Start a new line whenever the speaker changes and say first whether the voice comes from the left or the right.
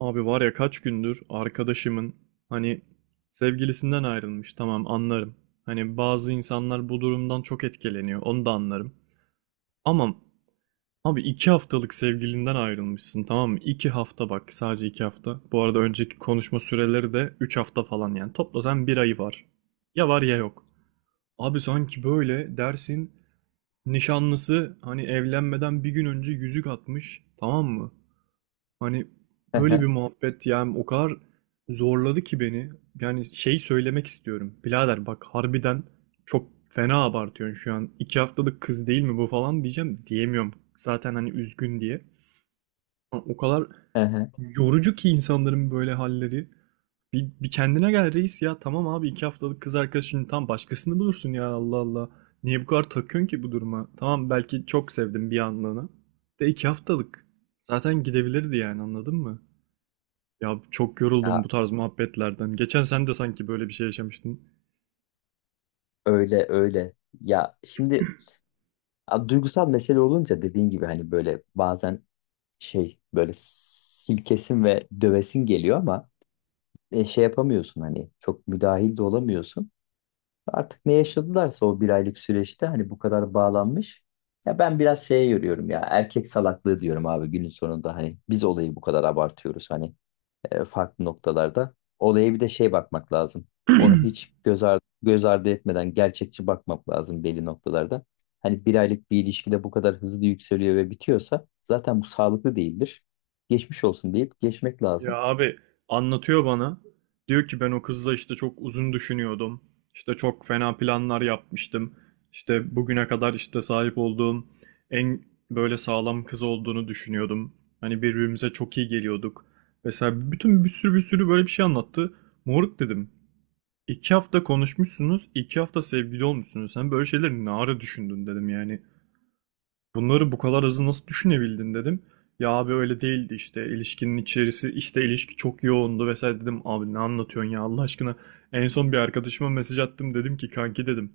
right: Abi var ya kaç gündür arkadaşımın hani sevgilisinden ayrılmış, tamam, anlarım. Hani bazı insanlar bu durumdan çok etkileniyor, onu da anlarım. Ama abi iki haftalık sevgilinden ayrılmışsın, tamam mı? İki hafta, bak, sadece iki hafta. Bu arada önceki konuşma süreleri de üç hafta falan, yani toplasan bir ayı var. Ya var ya yok. Abi sanki böyle dersin nişanlısı hani evlenmeden bir gün önce yüzük atmış, tamam mı? Hani
left: Hı
right: öyle bir
left: hı,
right: muhabbet, yani o kadar zorladı ki beni. Yani şey söylemek istiyorum. Birader bak, harbiden çok fena abartıyorsun şu an. İki haftalık kız değil mi bu falan diyeceğim. Diyemiyorum. Zaten hani üzgün diye. Ama o kadar
left: hı hı.
right: yorucu ki insanların böyle halleri. Bir kendine gel reis ya. Tamam abi, iki haftalık kız arkadaşını, tam başkasını bulursun ya, Allah Allah. Niye bu kadar takıyorsun ki bu duruma? Tamam, belki çok sevdim bir anlığına. De iki haftalık. Zaten gidebilirdi yani, anladın mı? Ya çok yoruldum
left: Ya
right: bu tarz muhabbetlerden. Geçen sen de sanki böyle bir şey yaşamıştın.
left: öyle öyle. Ya şimdi ya duygusal mesele olunca dediğin gibi hani böyle bazen şey böyle silkesin ve dövesin geliyor ama şey yapamıyorsun hani çok müdahil de olamıyorsun. Artık ne yaşadılarsa o bir aylık süreçte hani bu kadar bağlanmış. Ya ben biraz şeye yoruyorum ya erkek salaklığı diyorum abi günün sonunda hani biz olayı bu kadar abartıyoruz hani farklı noktalarda. Olaya bir de şey bakmak lazım. Onu hiç göz ardı etmeden gerçekçi bakmak lazım belli noktalarda. Hani bir aylık bir ilişkide bu kadar hızlı yükseliyor ve bitiyorsa zaten bu sağlıklı değildir. Geçmiş olsun deyip geçmek
right: Ya
left: lazım.
right: abi, anlatıyor bana. Diyor ki ben o kızla işte çok uzun düşünüyordum. İşte çok fena planlar yapmıştım. İşte bugüne kadar işte sahip olduğum en böyle sağlam kız olduğunu düşünüyordum. Hani birbirimize çok iyi geliyorduk. Mesela bütün bir sürü bir sürü böyle bir şey anlattı. Moruk dedim. İki hafta konuşmuşsunuz, iki hafta sevgili olmuşsunuz. Sen böyle şeyleri ne ara düşündün dedim yani. Bunları bu kadar hızlı nasıl düşünebildin dedim. Ya abi öyle değildi işte, ilişkinin içerisi işte, ilişki çok yoğundu vesaire dedim. Abi ne anlatıyorsun ya, Allah aşkına. En son bir arkadaşıma mesaj attım, dedim ki kanki dedim.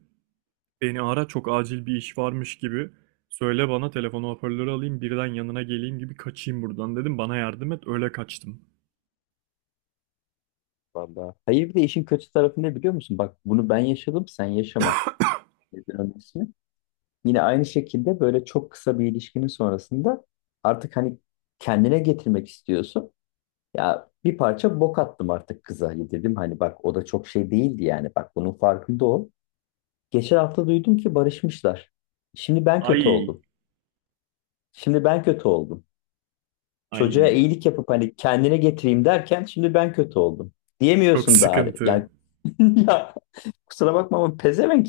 right: Beni ara, çok acil bir iş varmış gibi. Söyle, bana telefonu hoparlörü alayım, birden yanına geleyim gibi kaçayım buradan dedim. Bana yardım et, öyle kaçtım.
left: Vallahi. Hayır bir de işin kötü tarafı ne biliyor musun? Bak bunu ben yaşadım, sen yaşama. Nedir onun ismi? Yine aynı şekilde böyle çok kısa bir ilişkinin sonrasında artık hani kendine getirmek istiyorsun. Ya bir parça bok attım artık kıza. Hani dedim hani bak o da çok şey değildi yani. Bak bunun farkında ol. Geçen hafta duydum ki barışmışlar. Şimdi ben kötü
right: Ay
left: oldum. Şimdi ben kötü oldum. Çocuğa
right: ay,
left: iyilik yapıp hani kendine getireyim derken şimdi ben kötü oldum.
right: çok
left: Diyemiyorsun da hani.
right: sıkıntı.
left: Yani ya kusura bakma ama pezevenk.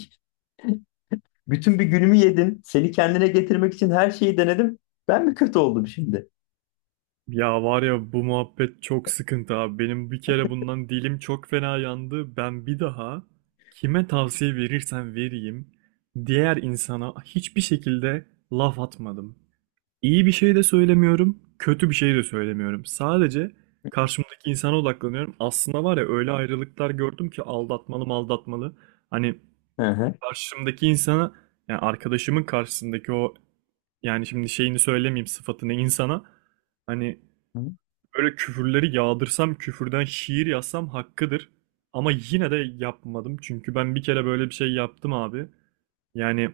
left: Bütün bir günümü yedin. Seni kendine getirmek için her şeyi denedim. Ben mi kötü oldum şimdi?
right: Ya var ya, bu muhabbet çok sıkıntı abi. Benim bir kere bundan dilim çok fena yandı. Ben bir daha kime tavsiye verirsem vereyim diğer insana hiçbir şekilde laf atmadım. İyi bir şey de söylemiyorum, kötü bir şey de söylemiyorum. Sadece karşımdaki insana odaklanıyorum. Aslında var ya, öyle ayrılıklar gördüm ki aldatmalı mı aldatmalı. Hani
left: Hı hı.
right: karşımdaki insana, yani arkadaşımın karşısındaki o, yani şimdi şeyini söylemeyeyim sıfatını, insana hani böyle küfürleri yağdırsam, küfürden şiir yazsam hakkıdır. Ama yine de yapmadım. Çünkü ben bir kere böyle bir şey yaptım abi. Yani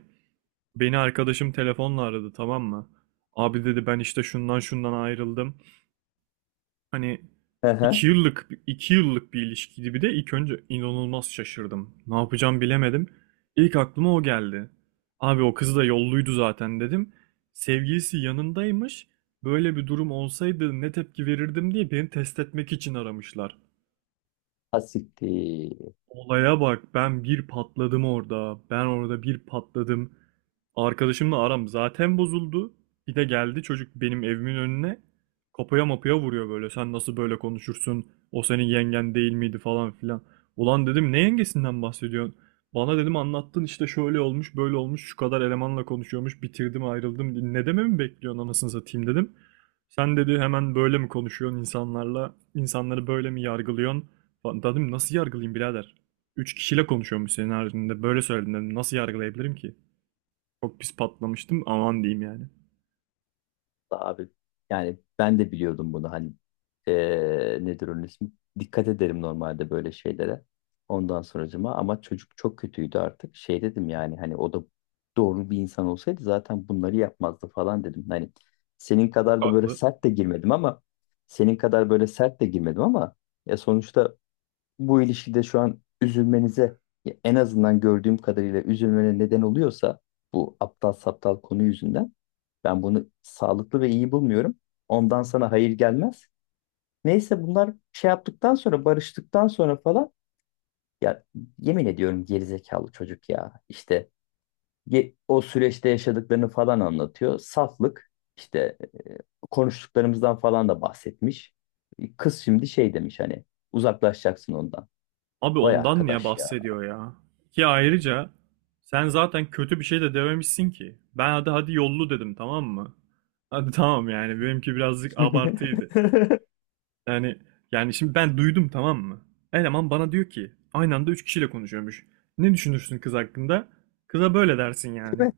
right: beni arkadaşım telefonla aradı, tamam mı? Abi dedi, ben işte şundan şundan ayrıldım. Hani
left: Hı
right: iki
left: hı.
right: yıllık iki yıllık bir ilişkiydi, bir de ilk önce inanılmaz şaşırdım. Ne yapacağım bilemedim. İlk aklıma o geldi. Abi o kız da yolluydu zaten dedim. Sevgilisi yanındaymış. Böyle bir durum olsaydı ne tepki verirdim diye beni test etmek için aramışlar.
left: Ha siktir.
right: Olaya bak, ben bir patladım orada. Ben orada bir patladım. Arkadaşımla aram zaten bozuldu. Bir de geldi çocuk benim evimin önüne. Kapıya mapıya vuruyor böyle. Sen nasıl böyle konuşursun? O senin yengen değil miydi falan filan. Ulan dedim, ne yengesinden bahsediyorsun? Bana dedim anlattın işte, şöyle olmuş böyle olmuş, şu kadar elemanla konuşuyormuş, bitirdim ayrıldım. Ne dememi bekliyorsun anasını satayım dedim. Sen dedi hemen böyle mi konuşuyorsun insanlarla? İnsanları böyle mi yargılıyorsun? Lan dedim, nasıl yargılayayım birader? Üç kişiyle konuşuyormuş senin haricinde. Böyle söyledin dedim. Nasıl yargılayabilirim ki? Çok pis patlamıştım. Aman diyeyim yani.
left: Abi yani ben de biliyordum bunu hani nedir onun ismi? Dikkat ederim normalde böyle şeylere. Ondan sonracıma ama çocuk çok kötüydü artık. Şey dedim yani hani o da doğru bir insan olsaydı zaten bunları yapmazdı falan dedim. Hani senin
right: Çok
left: kadar da böyle
right: haklı.
left: sert de girmedim ama senin kadar böyle sert de girmedim ama ya sonuçta bu ilişkide şu an üzülmenize ya en azından gördüğüm kadarıyla üzülmene neden oluyorsa bu aptal saptal konu yüzünden ben bunu sağlıklı ve iyi bulmuyorum. Ondan sana hayır gelmez. Neyse bunlar şey yaptıktan sonra barıştıktan sonra falan ya yemin ediyorum gerizekalı çocuk ya. İşte o süreçte yaşadıklarını falan anlatıyor. Saflık işte e, konuştuklarımızdan falan da bahsetmiş. E, kız şimdi şey demiş hani uzaklaşacaksın ondan.
right: Abi
left: Vay
right: ondan niye
left: arkadaş ya.
right: bahsediyor ya? Ki ayrıca sen zaten kötü bir şey de dememişsin ki. Ben hadi hadi yollu dedim, tamam mı? Hadi tamam, yani benimki birazcık abartıydı.
left: Değil
right: Yani şimdi ben duydum, tamam mı? Eleman bana diyor ki aynı anda üç kişiyle konuşuyormuş. Ne düşünürsün kız hakkında? Kıza böyle dersin yani.
left: mi?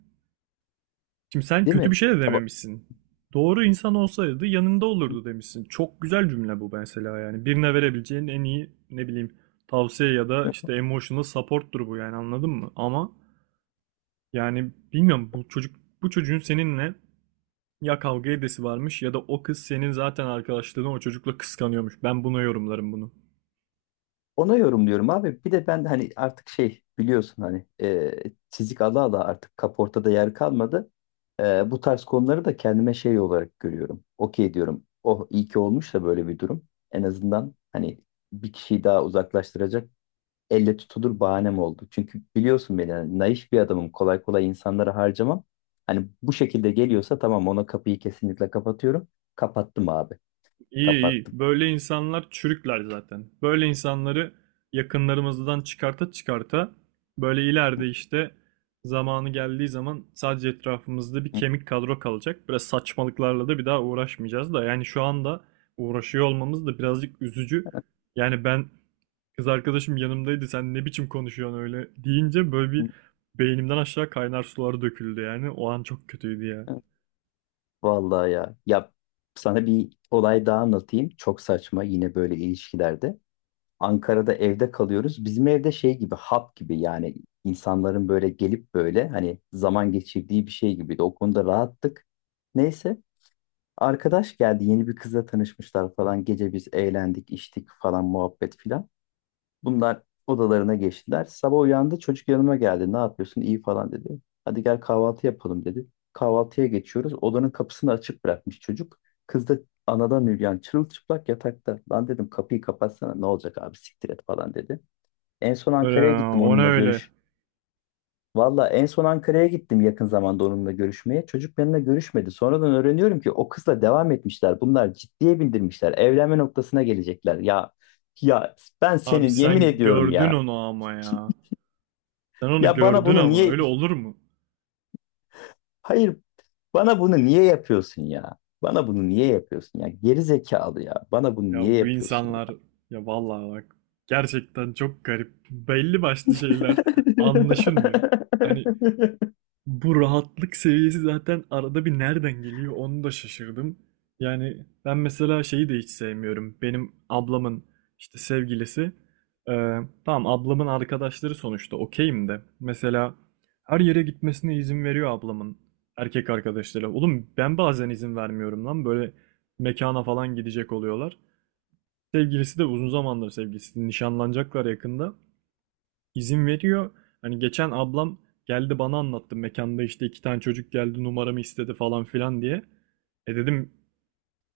right: Şimdi sen
left: Değil
right: kötü bir
left: mi?
right: şey de
left: Ya bak,
right: dememişsin. Doğru insan olsaydı yanında olurdu demişsin. Çok güzel cümle bu mesela yani. Birine verebileceğin en iyi, ne bileyim, tavsiye ya da işte emotional support'tur bu yani, anladın mı? Ama yani bilmiyorum, bu çocuk bu çocuğun seninle ya kavga edesi varmış, ya da o kız senin zaten arkadaşlığını o çocukla kıskanıyormuş. Ben buna yorumlarım bunu.
left: ona yorumluyorum abi. Bir de ben hani artık şey biliyorsun hani çizik ala ala artık kaportada yer kalmadı. E, bu tarz konuları da kendime şey olarak görüyorum. Okey diyorum. Oh iyi ki olmuş da böyle bir durum. En azından hani bir kişiyi daha uzaklaştıracak elle tutulur bahanem oldu. Çünkü biliyorsun beni hani naif bir adamım. Kolay kolay insanlara harcamam. Hani bu şekilde geliyorsa tamam ona kapıyı kesinlikle kapatıyorum. Kapattım abi.
right: İyi iyi.
left: Kapattım.
right: Böyle insanlar çürükler zaten. Böyle insanları yakınlarımızdan çıkarta çıkarta, böyle ileride işte zamanı geldiği zaman sadece etrafımızda bir kemik kadro kalacak. Biraz saçmalıklarla da bir daha uğraşmayacağız da yani şu anda uğraşıyor olmamız da birazcık üzücü. Yani ben, kız arkadaşım yanımdaydı sen ne biçim konuşuyorsun öyle deyince, böyle bir beynimden aşağı kaynar sular döküldü yani. O an çok kötüydü ya.
left: Evet. Vallahi ya. Ya sana bir olay daha anlatayım. Çok saçma yine böyle ilişkilerde. Ankara'da evde kalıyoruz. Bizim evde şey gibi hap gibi yani insanların böyle gelip böyle hani zaman geçirdiği bir şey gibiydi. O konuda rahattık. Neyse arkadaş geldi, yeni bir kızla tanışmışlar falan. Gece biz eğlendik, içtik falan, muhabbet filan. Bunlar odalarına geçtiler. Sabah uyandı çocuk, yanıma geldi. Ne yapıyorsun? İyi falan dedi. Hadi gel kahvaltı yapalım dedi. Kahvaltıya geçiyoruz. Odanın kapısını açık bırakmış çocuk. Kız da anadan üryan çırılçıplak yatakta. Lan dedim kapıyı kapatsana, ne olacak abi, siktir et falan dedi. En son
right: Öyle
left: Ankara'ya
right: ya,
left: gittim
right: o ne
left: onunla
right: öyle?
left: görüş. Valla en son Ankara'ya gittim yakın zamanda onunla görüşmeye. Çocuk benimle görüşmedi. Sonradan öğreniyorum ki o kızla devam etmişler. Bunlar ciddiye bindirmişler. Evlenme noktasına gelecekler. Ya ben
right: Abi
left: senin yemin
right: sen
left: ediyorum
right: gördün
left: ya.
right: onu ama ya. Sen onu
left: Ya bana
right: gördün,
left: bunu
right: ama
left: niye
right: öyle olur mu?
left: hayır bana bunu niye yapıyorsun ya? Bana bunu niye yapıyorsun ya? Geri zekalı ya. Bana bunu
right: Ya
left: niye
right: bu
left: yapıyorsun
right: insanlar,
left: ya?
right: ya vallahi bak, gerçekten çok garip. Belli başlı şeyler anlaşılmıyor. Hani bu rahatlık seviyesi zaten arada bir nereden geliyor, onu da şaşırdım. Yani ben mesela şeyi de hiç sevmiyorum. Benim ablamın işte sevgilisi. e, tamam, ablamın arkadaşları sonuçta, okeyim de. Mesela her yere gitmesine izin veriyor ablamın erkek arkadaşları. Oğlum ben bazen izin vermiyorum lan, böyle mekana falan gidecek oluyorlar. Sevgilisi de, uzun zamandır sevgilisi, nişanlanacaklar yakında, izin veriyor. Hani geçen ablam geldi bana anlattı. Mekanda işte iki tane çocuk geldi numaramı istedi falan filan diye. E dedim,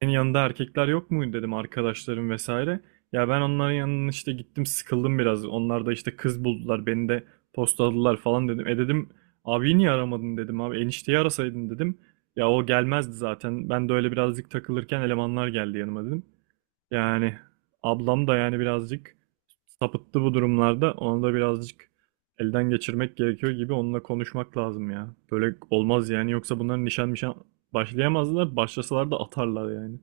right: senin yanında erkekler yok muydu dedim, arkadaşlarım vesaire. Ya ben onların yanına işte gittim, sıkıldım biraz. Onlar da işte kız buldular, beni de postaladılar falan dedim. E dedim, abi niye aramadın dedim, abi enişteyi arasaydın dedim. Ya o gelmezdi zaten. Ben de öyle birazcık takılırken elemanlar geldi yanıma dedim. Yani ablam da yani birazcık sapıttı bu durumlarda. Onu da birazcık elden geçirmek gerekiyor gibi, onunla konuşmak lazım ya. Böyle olmaz yani, yoksa bunların nişan başlayamazlar. Başlasalar da atarlar yani.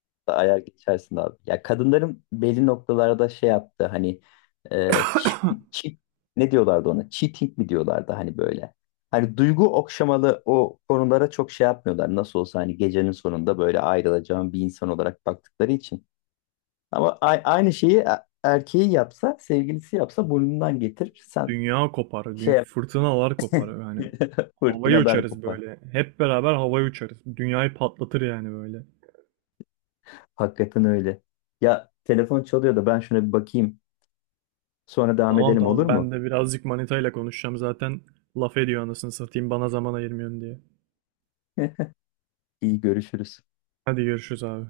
left: Ayar geçersin abi. Ya kadınların belli noktalarda şey yaptı hani e, cheat, cheat- ne diyorlardı ona? Cheating mi diyorlardı hani böyle. Hani duygu okşamalı o konulara çok şey yapmıyorlar. Nasıl olsa hani gecenin sonunda böyle ayrılacağım bir insan olarak baktıkları için. Aynı şeyi erkeği yapsa, sevgilisi yapsa burnundan getirir. Sen
right: Dünya kopar,
left: şey yap.
right: fırtınalar kopar yani. Havaya
left: Fırtınalar
right: uçarız
left: kopar.
right: böyle. Hep beraber havaya uçarız. Dünyayı patlatır yani böyle.
left: Hakikaten öyle. Ya telefon çalıyor da ben şuna bir bakayım. Sonra devam
right: Tamam
left: edelim olur
right: tamam, ben
left: mu?
right: de birazcık manitayla konuşacağım zaten. Laf ediyor anasını satayım, bana zaman ayırmıyorsun diye.
left: İyi görüşürüz.
right: Hadi görüşürüz abi.